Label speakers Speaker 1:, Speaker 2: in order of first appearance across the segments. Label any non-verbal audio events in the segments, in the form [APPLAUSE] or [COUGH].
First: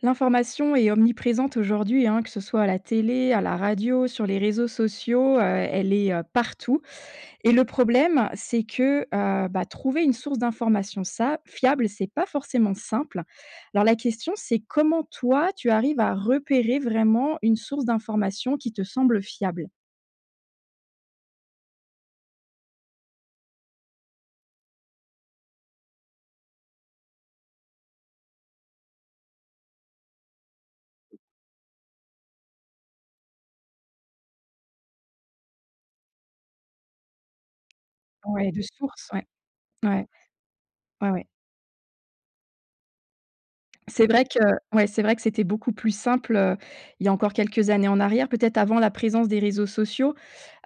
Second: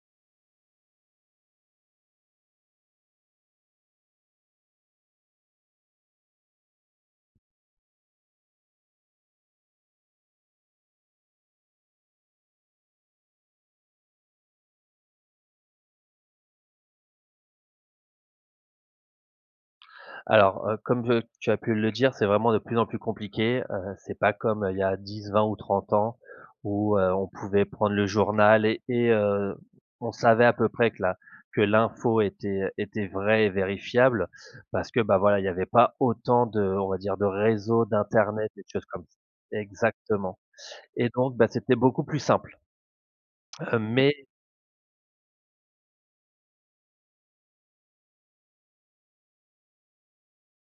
Speaker 1: L'information est omniprésente aujourd'hui, hein, que ce soit à la télé, à la radio, sur les réseaux sociaux, heu, elle est partout et le problème c'est que, heu, bah, trouver une source d'information ça fiable, c'est pas forcément simple. Alors la question, c'est comment toi tu arrives à repérer vraiment une source d'information qui te semble fiable?
Speaker 2: Alors, heu, comme j tu as pu le dire c'est vraiment de plus en plus compliqué, heu, c'est pas comme il y a 10-20 ou 30 ans où, heu, on pouvait prendre le journal et heu, on savait à peu près que la que l'info était était vraie et vérifiable parce que, beh, voilà il y avait pas autant de on va dire de réseau d'internet
Speaker 1: Ouais.
Speaker 2: des
Speaker 1: De
Speaker 2: choses comme
Speaker 1: source,
Speaker 2: ça.
Speaker 1: ouais. Ouais.
Speaker 2: Exactement, et
Speaker 1: Ouais, ouais.
Speaker 2: donc, ben, c'était beaucoup plus simple, heu,
Speaker 1: C'est
Speaker 2: mais
Speaker 1: vrai que ouais, c'est vrai que c'était beaucoup plus simple, heu, il y a encore quelques années en arrière. Peut-être avant la présence des réseaux sociaux,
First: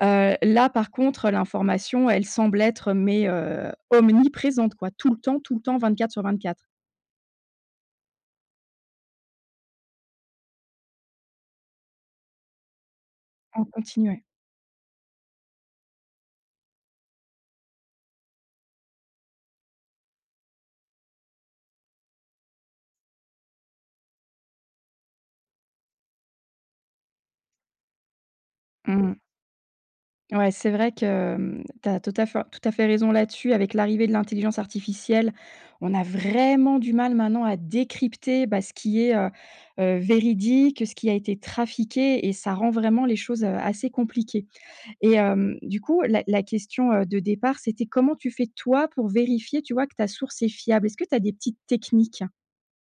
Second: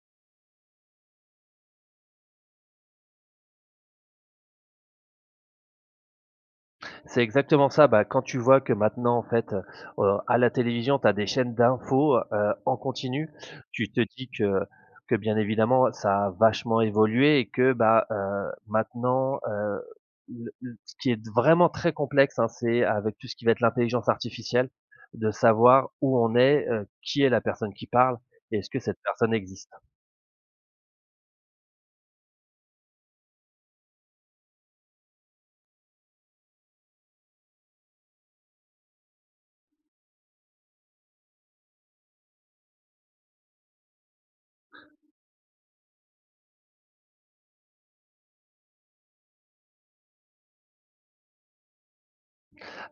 Speaker 1: heu, là par contre l'information elle semble être mais, heu, omniprésente quoi tout le temps, tout le temps 24 sur 24.
Speaker 2: C'est exactement ça. Beh, quand tu vois que maintenant en fait au à la télévision tu as des chaînes d'infos, heu, en continu.
Speaker 1: En
Speaker 2: Tu te
Speaker 1: continue, ouais.
Speaker 2: dis que que bien évidemment ça a vachement évolué et que, bah, heu, maintenant, heu, le le ce qui est d vraiment très complexe, hein. C'est avec tout ce qui va être l'intelligence artificielle de savoir où on est, heu, qui est la personne qui parle et est-ce que cette
Speaker 1: Mmh mh.
Speaker 2: personne existe?
Speaker 1: Ouais, c'est vrai que, hem, tu as tout à fait tout à fait raison là-dessus. Avec l'arrivée de l'intelligence artificielle, on a vraiment du mal maintenant à décrypter, bah, ce qui est, heu, heu, véridique, ce qui a été trafiqué, et ça rend vraiment les choses, heu, assez compliquées et hem, du coup, la la question, heu, de départ c'était: «Comment tu fais, toi, pour vérifier, tu vois? Que ta source est fiable, est-ce que tu as des petites techniques?».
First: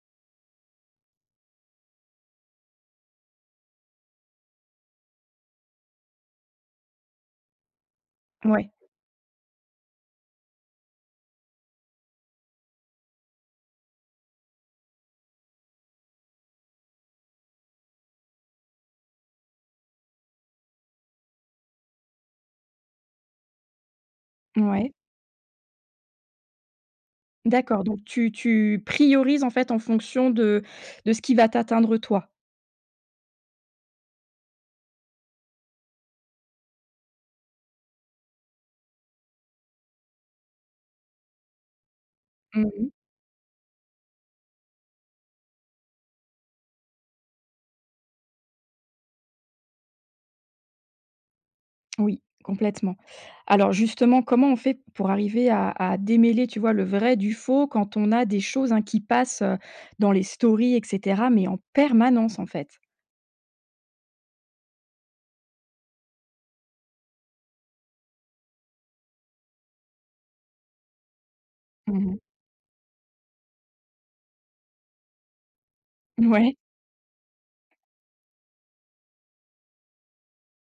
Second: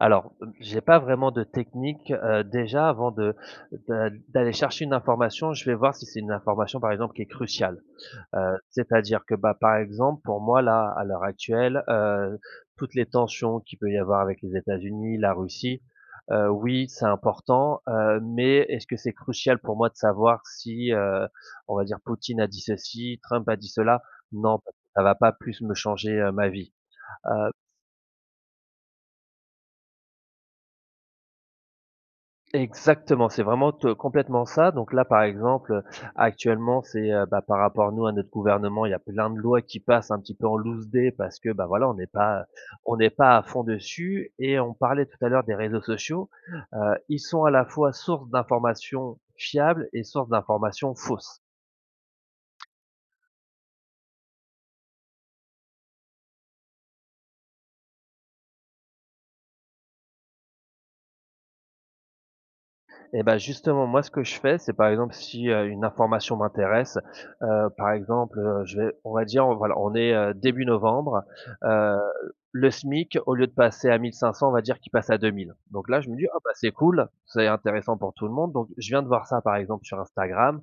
Speaker 2: Alors, heu, j'ai pas vraiment de technique, heu, déjà, avant de de d'aller chercher une information, je vais voir si c'est une information, par exemple, qui est cruciale, heu,
Speaker 1: Ouais.
Speaker 2: c'est-à-dire que, bah, par exemple pour moi, là, à l'heure actuelle, heu, toutes les tensions qui peut y avoir avec les États-Unis, la Russie, heu, oui, c'est important, heu, mais est-ce que c'est crucial pour moi de savoir si, heu, on va dire, Poutine a dit ceci, Trump a dit cela? Non, parce que
Speaker 1: Mouais.
Speaker 2: ça va pas plus me changer, heu, ma vie, heu
Speaker 1: D'accord, donc tu tu priorises, en fait, en fonction de de ce qui va t'atteindre, toi.
Speaker 2: Exactement, c'est vraiment, te complètement ça donc là, par exemple, heu, actuellement, c'est, heu, bah, par rapport nous à notre gouvernement, il y a plein de lois qui passent un petit peu en loucedé, parce que, bah, voilà, on est pas
Speaker 1: Mmh mh.
Speaker 2: on est pas à fond dessus et on parlait tout à l'heure des réseaux sociaux, heu, ils sont à la fois source d'informations fiables et source d'informations fausses.
Speaker 1: Oui, complètement. Alors justement, comment on fait pour arriver à à démêler, tu vois, le vrai du faux quand on a des choses, hein, qui passent, heu, dans les stories et cetera mais en permanence, en fait?
Speaker 2: Et bah, justement, moi, ce que je fais, c'est par exemple si, heu, une information m'intéresse, heu, par exemple, heu, je vais on va dire, heu, voilà, on est, heu, début novembre, heu,
Speaker 1: Mmh mh.
Speaker 2: le SMIC au lieu de passer à 1 500, on va dire qu'il passe à 2 000, donc là, je me dis: «Ah, bah,
Speaker 1: Ouais.
Speaker 2: c'est cool, c'est intéressant pour tout le monde.», donc je viens de voir ça, par exemple, sur Instagram.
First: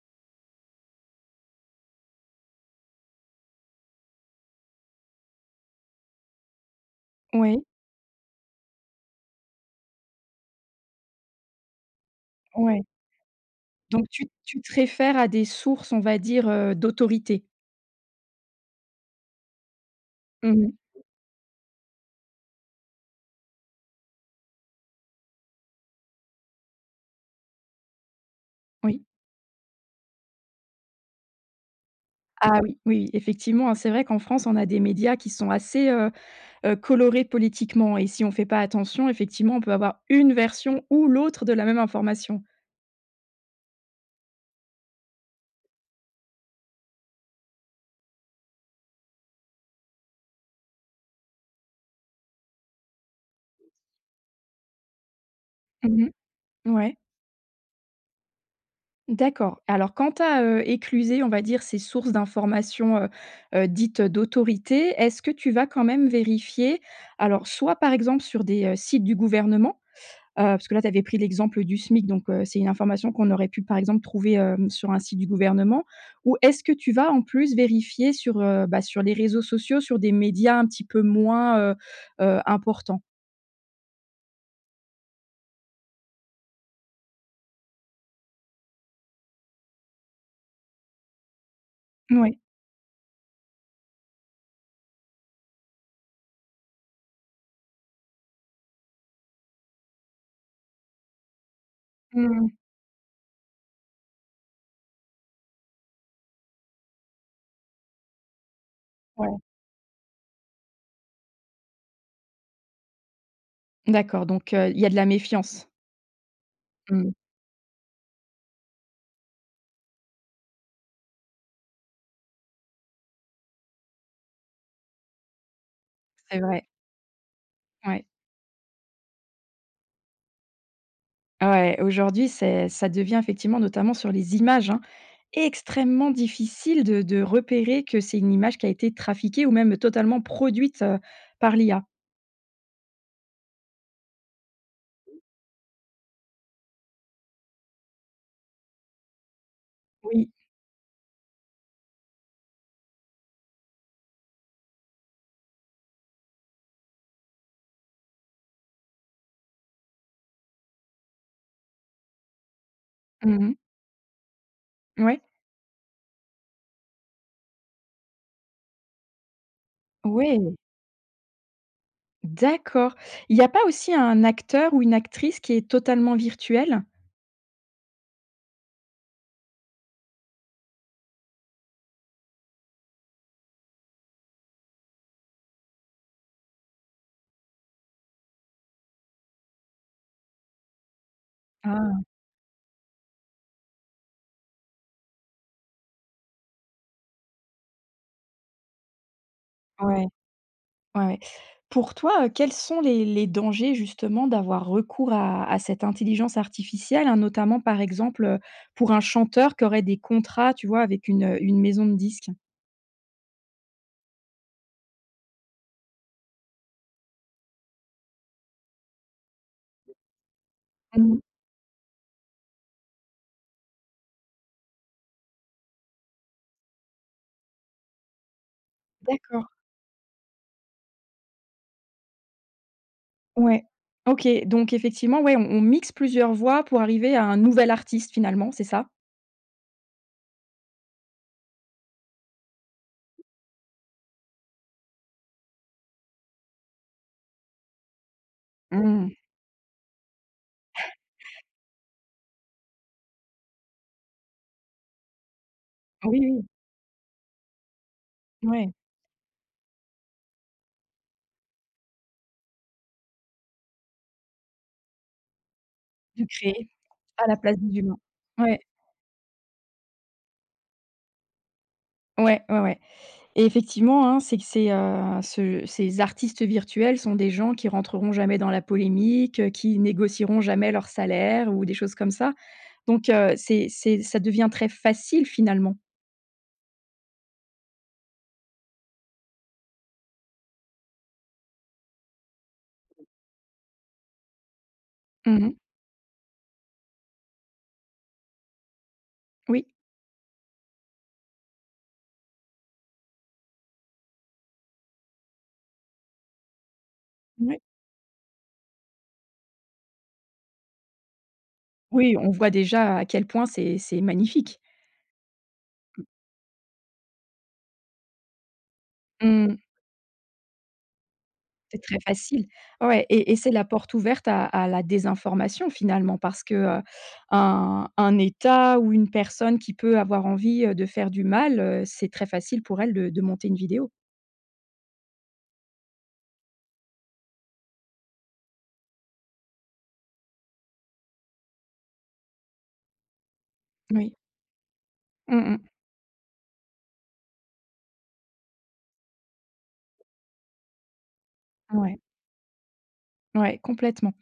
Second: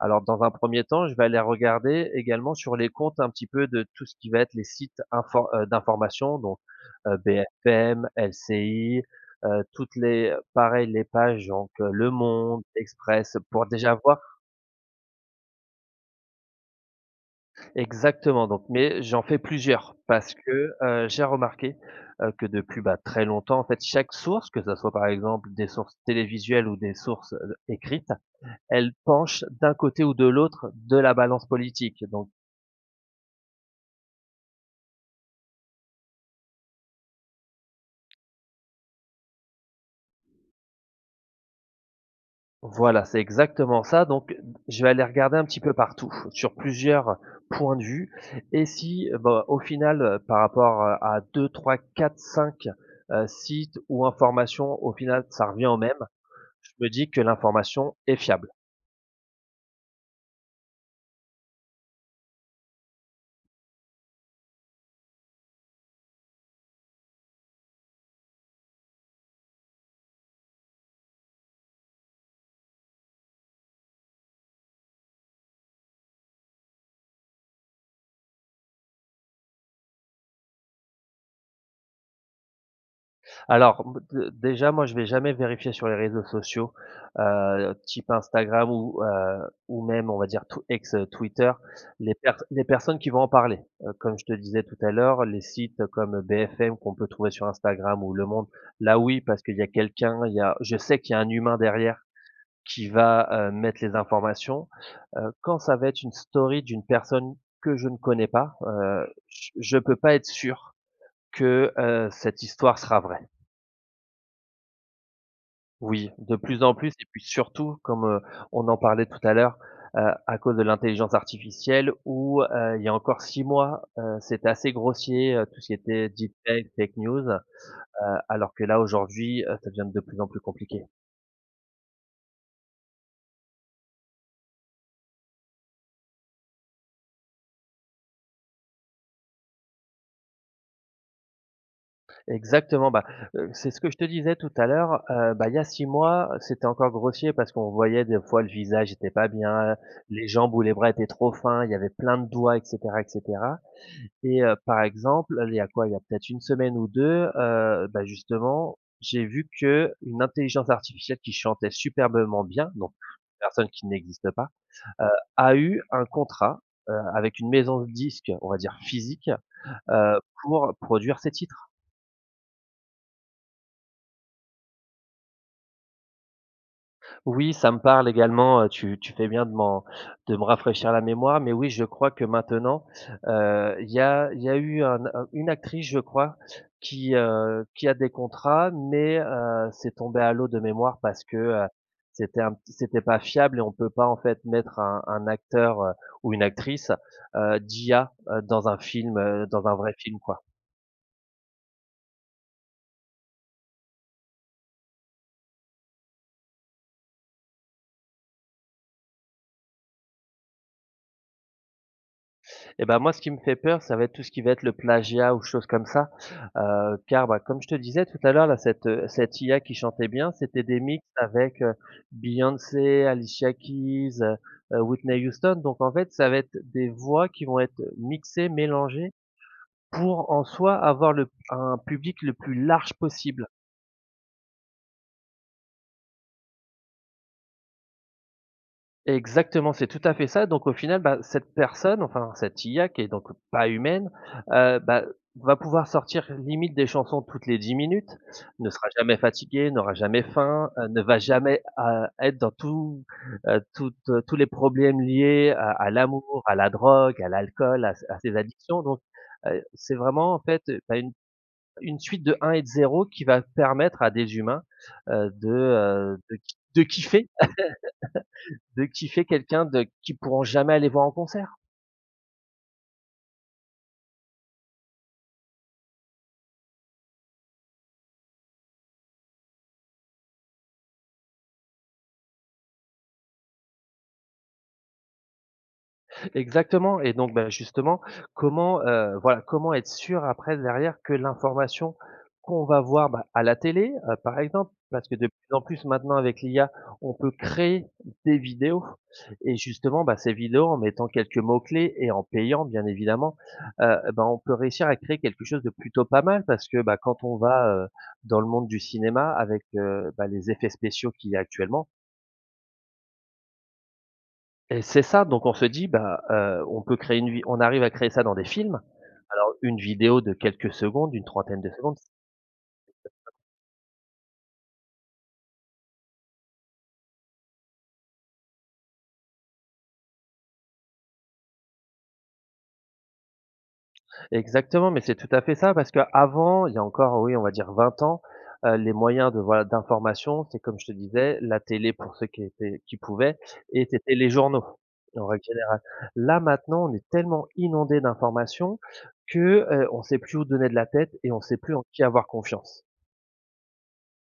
Speaker 2: Alors, dans un 1er temps, je vais aller regarder également sur les comptes un petit peu de tout ce qui va être les sites infor heu, d'information, donc heu,
Speaker 1: Oui.
Speaker 2: BFM, LCI, heu, toutes les pareil les pages donc Le Monde,
Speaker 1: Ouais.
Speaker 2: l'Express pour déjà
Speaker 1: Donc
Speaker 2: voir
Speaker 1: tu tu te réfères à des sources on va dire, heu, d'autorité?
Speaker 2: Exactement, donc mais j'en fais plusieurs parce
Speaker 1: Mmh
Speaker 2: que,
Speaker 1: mh.
Speaker 2: heu, j'ai remarqué, heu, que depuis, bah, très longtemps, en fait, chaque source, que ça soit, par exemple, des sources télévisuelles ou des sources, heu heu, écrites, elles
Speaker 1: Oui.
Speaker 2: penchent d'un côté ou de l'autre de la balance politique donc
Speaker 1: Ah oui! Oui, oui, effectivement, hein, c'est vrai qu'en France on a des médias qui sont assez, heu heu, colorés politiquement et si on fait pas attention, effectivement, on peut avoir une version ou l'autre de la même information.
Speaker 2: Voilà, c'est exactement ça, donc heu, je vais aller regarder un petit peu partout, sur plusieurs points de vue et si, bah, au final, heu, par rapport, heu, à 2-3-4-5, heu, sites ou informations au final ça revient au même,
Speaker 1: Mmh mh,
Speaker 2: je me
Speaker 1: ouais.
Speaker 2: dis que l'information est fiable.
Speaker 1: D'accord. Alors, quand tu as, heu, éclusé, on va dire, ces sources d'information, heu heu, dites, heu, d'autorité, est-ce que tu vas quand même vérifier? Alors, soit, par exemple sur des, heu, sites du gouvernement, heu, parce que là, tu avais pris l'exemple du SMIC, donc heu, c'est une information qu'on aurait pu, par exemple, trouver, hem, sur un site du gouvernement, ou est-ce que tu vas, en plus, vérifier sur, heu, bah, sur les réseaux sociaux, sur des médias un petit peu moins, heu heu, importants?
Speaker 2: Alors, b d déjà, moi, je vais jamais vérifier sur les réseaux sociaux, heu, type Instagram ou, heu, ou même, on va dire t ex, heu, Twitter. Les per
Speaker 1: Mouais.
Speaker 2: les personnes qui vont en parler. Heu, comme je te disais tout à l'heure, les sites comme BFM qu'on peut trouver sur Instagram ou Le Monde, là, oui, parce qu'il y a quelqu'un, il y a je sais qu'il y a un humain derrière
Speaker 1: Mmh mh.
Speaker 2: qui va, heu, mettre les informations. Heu, quand ça va être une story d'une personne que je ne connais pas, heu,
Speaker 1: Ouais.
Speaker 2: j je peux pas être sûr que, heu, cette histoire sera vraie.
Speaker 1: D'accord. Donc heu, il y a de la méfiance.
Speaker 2: Oui, de plus en plus. Et
Speaker 1: Mmh.
Speaker 2: puis, surtout comme, heu, on en parlait tout à l'heure, heu, à cause de l'intelligence artificielle où, heu, il y a encore 6 mois, heu, c'était assez grossier, heu, tout ce qui était
Speaker 1: C'est vrai.
Speaker 2: deepfakes, fake news.
Speaker 1: Ouais.
Speaker 2: Heu, alors que là, aujourd'hui, heu, ça devient de plus en plus compliqué.
Speaker 1: Ouais, aujourd'hui, c'est ça devient effectivement notamment sur les images, hein, extrêmement difficile de de repérer que c'est une image qui a été trafiquée ou même totalement produite, heu, par l'IA.
Speaker 2: Exactement, bah, heu, c'est ce que je te disais tout à l'heure, heu, bah, il y a 6 mois, c'était encore grossier parce qu'on voyait des fois le visage était pas bien, les
Speaker 1: Oui.
Speaker 2: jambes ou les bras étaient trop fins, il y avait plein de doigts et cetera et cetera. Et heu, par exemple il y a quoi, il y a peut-être 1 semaine ou 2, heu, bah justement, j'ai vu qu'une intelligence artificielle qui chantait superbement bien, donc, une
Speaker 1: Mmh mh.
Speaker 2: personne qui n'existe pas, heu,
Speaker 1: Moui.
Speaker 2: a eu un contrat, heu, avec une maison de disque on va dire physique, heu,
Speaker 1: Ouais!
Speaker 2: pour produire ses titres.
Speaker 1: D'accord. Il y a pas aussi un acteur ou une actrice qui est totalement virtuelle?
Speaker 2: Oui, ça me parle également, heu, tu tu fais bien de m'en de me rafraîchir la mémoire, mais oui je crois que maintenant, heu, il y a il y a eu un une actrice je crois, qui, heu, qui a des contrats mais heu, c'est tombé à l'eau de mémoire parce que, heu,
Speaker 1: Ah!
Speaker 2: c'était un p c'était pas fiable et on peut pas en fait mettre un un acteur, heu, ou une actrice, heu, d'IA, heu, dans un film, heu, dans un vrai
Speaker 1: Ouais.
Speaker 2: film quoi.
Speaker 1: Ouais. Pour toin heu, quels sont les les dangers justement d'avoir recours à à cette intelligence artificielle, hein, notamment par exemple, heu, pour un chanteur qui aurait des contrats, tu vois? Avec une, heu, une maison de disque.
Speaker 2: Et ben moi ce qui me fait peur ça va être tout ce qui va être le plagiat ou chose comme ça, heu, car, bah, comme je te disais tout à l'heure là, cette, heu, cette IA qui chantait bien, c'était des mix
Speaker 1: Mmh.
Speaker 2: avec, heu, Beyoncé, Alicia Keys, heu, Whitney Houston, donc en fait ça va être des voix qui vont être mixées, mélangées,
Speaker 1: D'accord.
Speaker 2: pour en soi, avoir le un public le plus large possible.
Speaker 1: Ouais. OK donc effectivement, ouais, on on mixe plusieurs voix pour arriver à un nouvel artiste finalement c'est ça?
Speaker 2: Exactement c'est tout à fait ça donc au final, bah, cette personne, enfin, cette IA qui est donc pas humaine, heu, bah, va pouvoir sortir limite des chansons toutes les 10 minutes, ne sera
Speaker 1: Mmh
Speaker 2: jamais
Speaker 1: mh.
Speaker 2: fatiguée, n'aura jamais faim, heu, ne va
Speaker 1: [CHUCKLES]
Speaker 2: jamais, heu, être dans tout, heu, toutes tous les problèmes liés à à
Speaker 1: Oui,
Speaker 2: l'amour,
Speaker 1: oui.
Speaker 2: à la drogue, à l'alcool, à ses à ses
Speaker 1: Ouais.
Speaker 2: addictions donc heu, c'est vraiment en fait, heu, tu as une une suite de 1 et de 0 qui va permettre à des humains, heu, de, heu,
Speaker 1: De
Speaker 2: de ki
Speaker 1: créer
Speaker 2: de
Speaker 1: à
Speaker 2: kiffer,
Speaker 1: la place des humains. Ouais.
Speaker 2: [LAUGHS] de kiffer quelqu'un de qui pourront jamais aller voir en concert.
Speaker 1: Ouais, ouais, ouais et effectivement, hein, c'est que ces, heu, ce ces artistes virtuels sont des gens qui rentreront jamais dans la polémique, qui négocieront jamais leurs salaires ou des choses comme ça, donc heu, c'est c'est ça devient très facile, finalement.
Speaker 2: Exactement et donc, ben, justement, comment, heu, voilà, comment être sûr après, derrière, que l'information qu'on va voir, bah, à la télé, heu, par exemple, parce que de
Speaker 1: Mmh
Speaker 2: plus
Speaker 1: mh.
Speaker 2: en plus maintenant avec l'IA, on peut créer des vidéos et
Speaker 1: Oui.
Speaker 2: justement, bah, ces vidéos en mettant quelques mots clés et en payant, bien évidemment, heu, eh ben, on peut réussir à créer quelque chose de plutôt pas mal, parce que, bah, quand on
Speaker 1: Ouais.
Speaker 2: va, heu, dans le monde du cinéma avec, heu, bah, les effets spéciaux qu'il y a actuellement
Speaker 1: Oui, on voit déjà à quel point c'est c'est magnifique.
Speaker 2: et c'est ça, donc on se dit:
Speaker 1: Mmh.
Speaker 2: «Bah, heu, on peut créer une vi on arrive à créer ça dans des films,
Speaker 1: Mmh
Speaker 2: alors
Speaker 1: mh.
Speaker 2: une vidéo de quelques secondes, une trentaine de
Speaker 1: C'est
Speaker 2: secondes»
Speaker 1: très facile. Ouais et
Speaker 2: [UNINTELLIGIBLE]
Speaker 1: et c'est la porte ouverte à à la désinformation, finalement, parce que, heu, un un état ou une personne qui peut avoir envie, heu, de faire du mal, heu, c'est très facile pour elle de de monter une vidéo.
Speaker 2: Exactement, mais c'est tout à fait ça parce qu'avant, il y a encore, heu, oui, on va dire 20 ans, heu, les moyens de voilà, d'information, c'est comme je te disais la télé pour ceux qui étaient qui pouvaient et
Speaker 1: Oui.
Speaker 2: c'était les journaux, en règle
Speaker 1: Mmh mh.
Speaker 2: générale. Là, maintenant on est tellement inondé d'informations que, heu, on sait plus où donner de la tête et on sait plus en
Speaker 1: Ouais.
Speaker 2: qui avoir confiance.
Speaker 1: Ouais complètement.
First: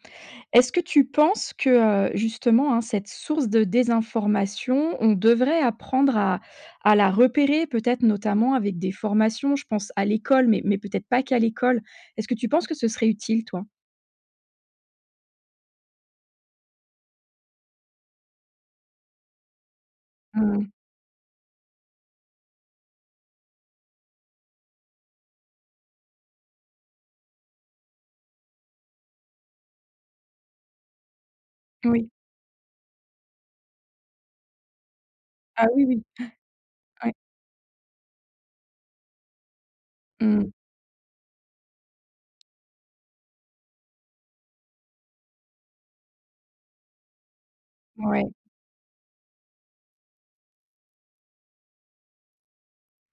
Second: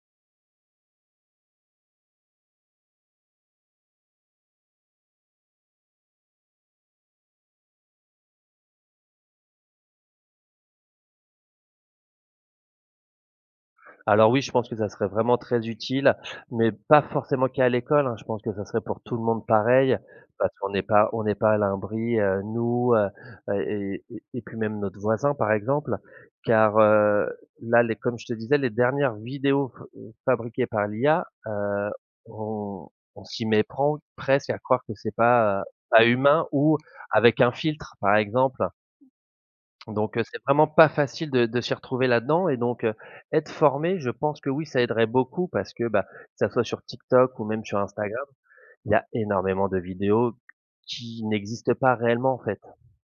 Speaker 1: Est-ce que tu penses que, heu, justement, hein, cette source de désinformation on devrait apprendre à à la repérer peut-être notamment avec des formations je pense à l'école mais mais peut-être pas qu'à l'école? Est-ce que tu penses que ce serait utile toi?
Speaker 2: Alors oui je pense que ça serait vraiment très utile, mais pas forcément qu'à l'école, hein. Je pense que ça serait pour tout le monde pareil parce
Speaker 1: Mmh mh.
Speaker 2: qu'on n'est pas on n'est pas à l'abri, heu, nous, heu, et et et et puis même notre voisin par exemple, car, heu, là les comme je te disais les dernières vidéos f fabriquées par l'IA, heu,
Speaker 1: Oui.
Speaker 2: on on s'y méprend presque à croire que c'est pas, heu,
Speaker 1: Ah oui oui.
Speaker 2: pas humain ou
Speaker 1: Ouais, ouais.
Speaker 2: avec un filtre par exemple. Donc heu, c'est
Speaker 1: Mmh.
Speaker 2: vraiment pas facile de de s'y retrouver là-dedans et donc heu, être formé je pense que oui ça aiderait beaucoup parce que, bah, que ça soit sur TikTok ou même sur Instagram,
Speaker 1: Ouais.
Speaker 2: il y a énormément de vidéos qui n'existent pas réellement en fait.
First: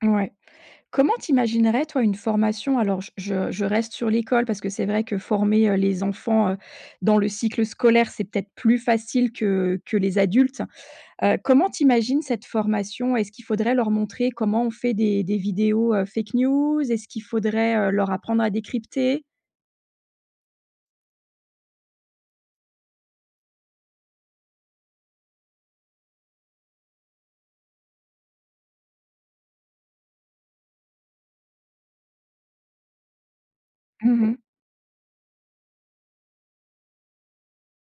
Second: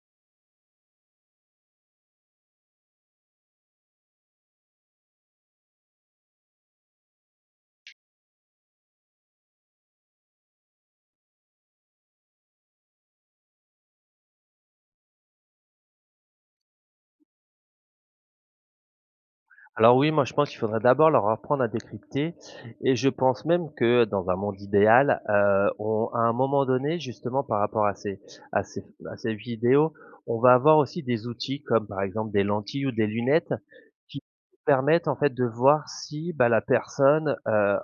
Speaker 1: Ouais. Comment tu imaginerais, toi, une formation alors je je je reste sur l'école parce que c'est vrai que former, heu, les enfants, heu, dans le cycle scolaire c'est peut-être plus facile que que les adultes, heu, comment tu imagines cette formation? Est-ce qu'il faudrait leur montrer comment on fait des des vidéos, heu, fake news? Est-ce qu'il faudrait, heu, leur apprendre à décrypter?
Speaker 2: Alors oui, moi je pense qu'il faudrait d'abord leur apprendre à décrypter et je pense même que dans un monde idéal, heu, on à un moment donné justement par rapport à ces à ces à ces vidéos, on va avoir aussi des outils comme par exemple des lentilles ou des lunettes qui
Speaker 1: Mmh mh.
Speaker 2: permettent en fait de voir si, bah, la personne, heu,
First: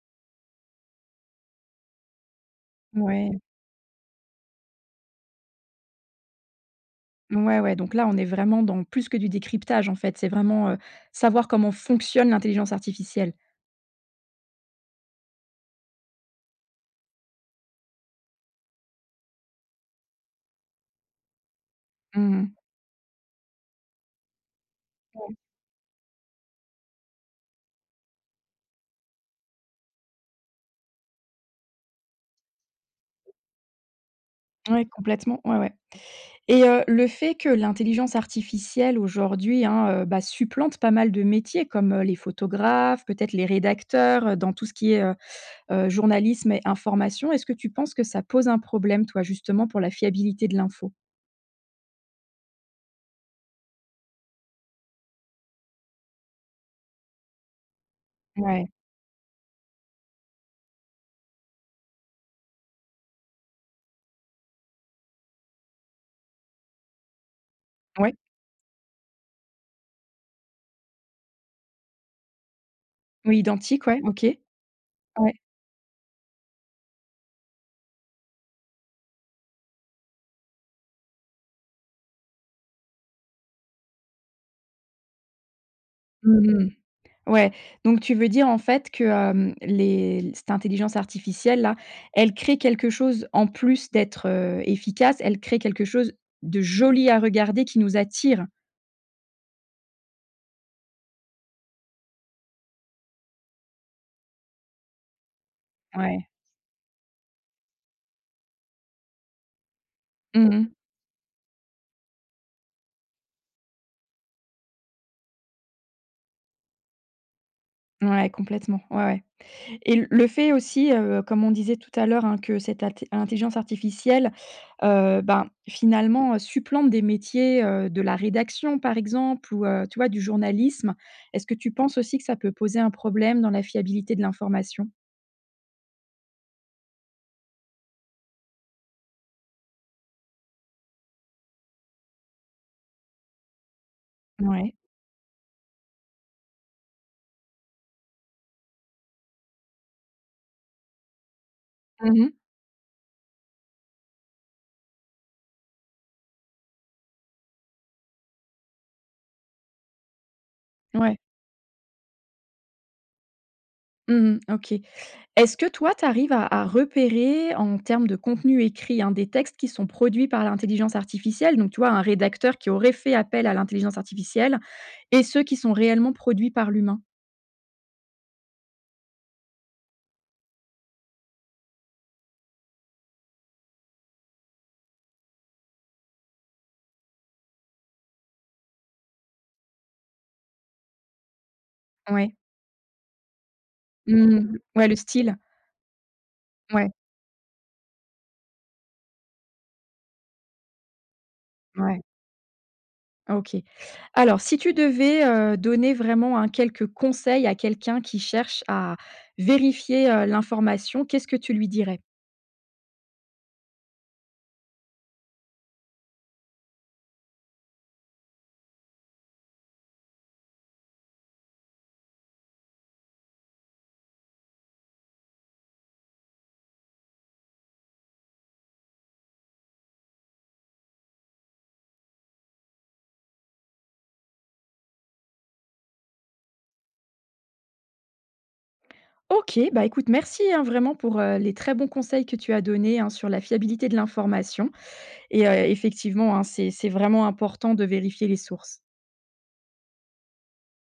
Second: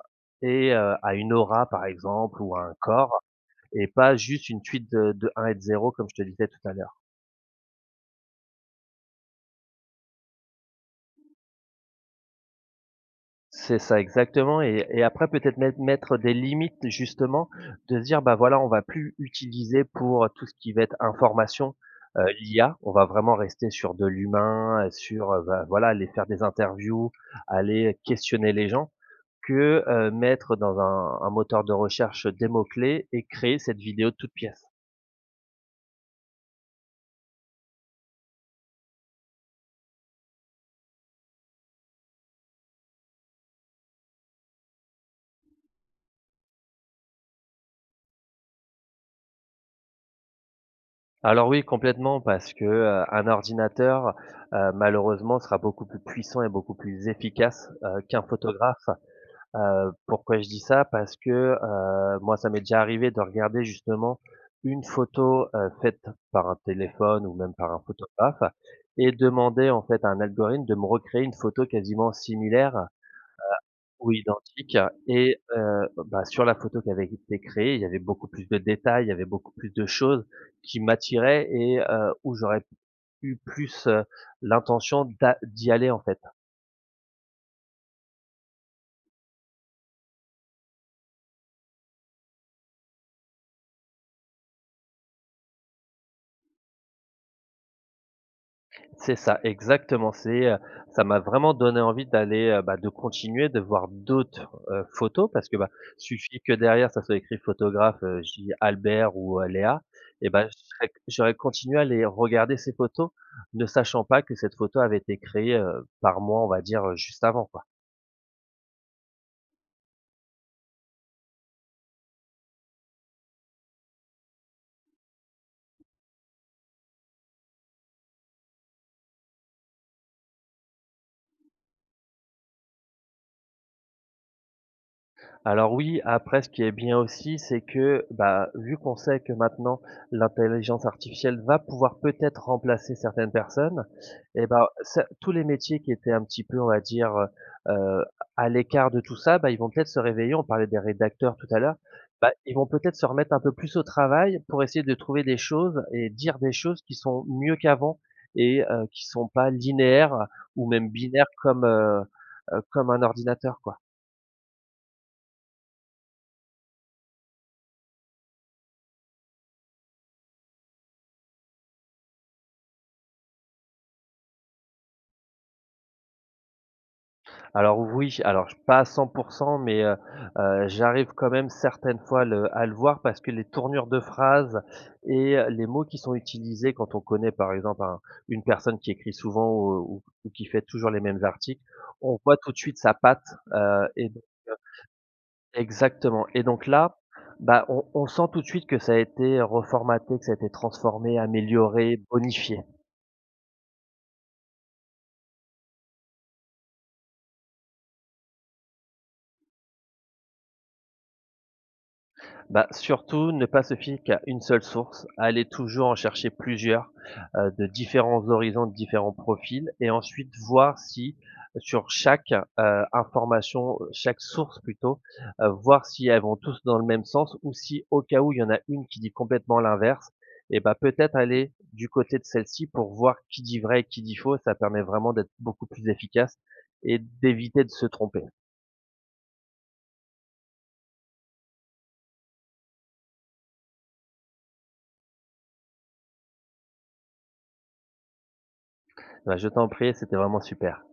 Speaker 2: et heu, a une aura par exemple ou a un corps
Speaker 1: Mouais.
Speaker 2: et pas juste une suite de de 1 et de 0 comme je te disais tout à l'heure.
Speaker 1: Ouais, ouais donc là, on est vraiment dans plus que du décryptage en fait c'est vraiment, heu, savoir comment fonctionne l'intelligence artificielle.
Speaker 2: C'est ça exactement et et après peut-être mettre mettre des limites justement de se dire, bah, voilà, on va plus utiliser pour tout ce qui va être information, heu,
Speaker 1: Mmh mh.
Speaker 2: l'IA. On va vraiment rester sur de l'humain, heu, sur,
Speaker 1: Ouais.
Speaker 2: heu, bah, voilà aller faire des interviews, aller questionner les gens que, heu, mettre dans un un moteur de recherche des mots clés et créer cette vidéo de toutes pièces.
Speaker 1: Ouais complètement ouais, ouais et, heu, le fait que l'intelligence artificielle aujourd'hui, hein, heu, bah, supplante pas mal de métiers comme, heu, les photographes peut-être les rédacteurs, heu, dans tout ce qui est, heu, heu, journalisme et information. Est-ce que tu penses que ça pose un problème toi justement pour la fiabilité de l'info?
Speaker 2: Alors, oui, complètement parce que, heu, un ordinateur, heu, malheureusement sera beaucoup plus puissant et beaucoup plus efficace, heu, qu'un
Speaker 1: Ouais.
Speaker 2: photographe, heu, pourquoi je dis ça? Parce que, heu, moi, ça m'est déjà arrivé de regarder justement une photo, heu, faite par un téléphone ou même par un
Speaker 1: Ouais.
Speaker 2: photographe et demander, en fait, à un algorithme de me recréer une photo quasiment similaire, heu
Speaker 1: Oui, identique ouais,
Speaker 2: ou
Speaker 1: OK.
Speaker 2: identique
Speaker 1: Ouais.
Speaker 2: et heu, bah, sur la photo qui avait été créée il y avait beaucoup plus de détails, il y avait beaucoup plus de choses qui m'attiraient et heu, où j'aurais eu plus, heu, l'intention d'a d'y aller, en fait.
Speaker 1: Mmh mh. Ouais, donc tu veux dire en fait que, hem, les cette intelligence artificielle-là, elle crée quelque chose en plus d'être, heu, efficace, elle crée quelque chose de joli à regarder qui nous attire?
Speaker 2: C'est ça, exactement. C'est, heu, ça m'a vraiment donné envie d'aller, heu, bah, de continuer de voir d'autres, heu, photos parce que, bah,
Speaker 1: Ouais.
Speaker 2: suffit que derrière ça soit écrit photographe, heu, je dis Albert ou, heu, Léa et bah,
Speaker 1: Mmh
Speaker 2: je
Speaker 1: mh.
Speaker 2: serais j'aurais continué à les regarder ces photos ne sachant pas que cette photo avait été créé, heu, par moi, on va dire, heu, juste avant, quoi.
Speaker 1: Ouais, complètement. Ouais, ouais et le fait aussi, heu, comme on disait tout à l'heure, hein, que cette at cette intelligence artificielle, heu, ben, finalement, supplante des métiers, heu, de la rédaction, par exemple ou, heu, tu vois, du journalisme, est-ce que tu penses aussi que ça peut poser un problème dans la fiabilité de l'information?
Speaker 2: Alors oui, après ce qui est bien aussi c'est que, bah, vu qu'on sait que maintenant l'intelligence artificielle va pouvoir peut-être remplacer certaines personnes et bah,
Speaker 1: Mouais.
Speaker 2: ce tous les métiers qui étaient un petit peu on va dire, heu heu, à l'écart de tout ça, bah, ils vont peut-être se réveiller, on parlait des rédacteurs tout à l'heure,
Speaker 1: Mmh
Speaker 2: bah,
Speaker 1: mh.
Speaker 2: ils vont peut-être se remettre un peu plus au travail pour essayer de trouver des choses et dire des choses qui sont mieux qu'avant et, heu, qui sont pas linéaires ou même
Speaker 1: Ouais.
Speaker 2: binaires comme, heu heu, comme un ordinateur, quoi.
Speaker 1: Mmh mh. OK. Est-ce que, toi, tu arrives à à repérer en termes de contenu écrit, hein, des textes qui sont produits par l'intelligence artificielle donc tu vois, un rédacteur qui aurait fait appel à l'intelligence artificielle et ceux qui sont réellement produits par l'humain?
Speaker 2: Alors oui, alors pas à 100 %, mais heu heu, j'arrive quand même certaines fois à le à le voir parce que les tournures de phrases et les mots qui sont utilisés quand on connaît par exemple un une personne qui écrit souvent ou ou ou qui fait toujours les mêmes articles, on
Speaker 1: Ouais.
Speaker 2: voit tout de suite sa patte, heu et donc
Speaker 1: Mmh mh. Ouais, le style.
Speaker 2: heu exactement et donc
Speaker 1: Ouais.
Speaker 2: là, bah, on on sent tout de suite que ça a été reformaté, que ça a été transformé,
Speaker 1: Mouais.
Speaker 2: amélioré, bonifié.
Speaker 1: OK. Alors si tu devais, heu, donner vraiment, hein, quelques conseils à quelqu'un qui cherche à vérifier, heu, l'information, qu'est-ce que tu lui dirais?
Speaker 2: Bah, surtout ne pas se fier qu'à 1 seule source. Aller toujours en chercher plusieurs, heu, de différents horizons, de différents profils et ensuite voir si sur chaque, heu, information, chaque source plutôt, heu, voir si elles vont tous dans le même sens ou si au cas où il y en a une qui dit complètement l'inverse, et bah, peut-être aller du côté de celle-ci pour voir qui dit vrai et qui dit faux, ça permet vraiment d'être beaucoup plus efficace et d'éviter de se tromper.
Speaker 1: OK, bah, écoute, merci, hein, vraiment pour, heu, les très bons conseils que tu as donné, hein, sur la fiabilité de l'information et heu, effectivement, hein, c'est c'est vraiment important de vérifier les sources.
Speaker 2: Bah, je t'en prie et c'était vraiment super.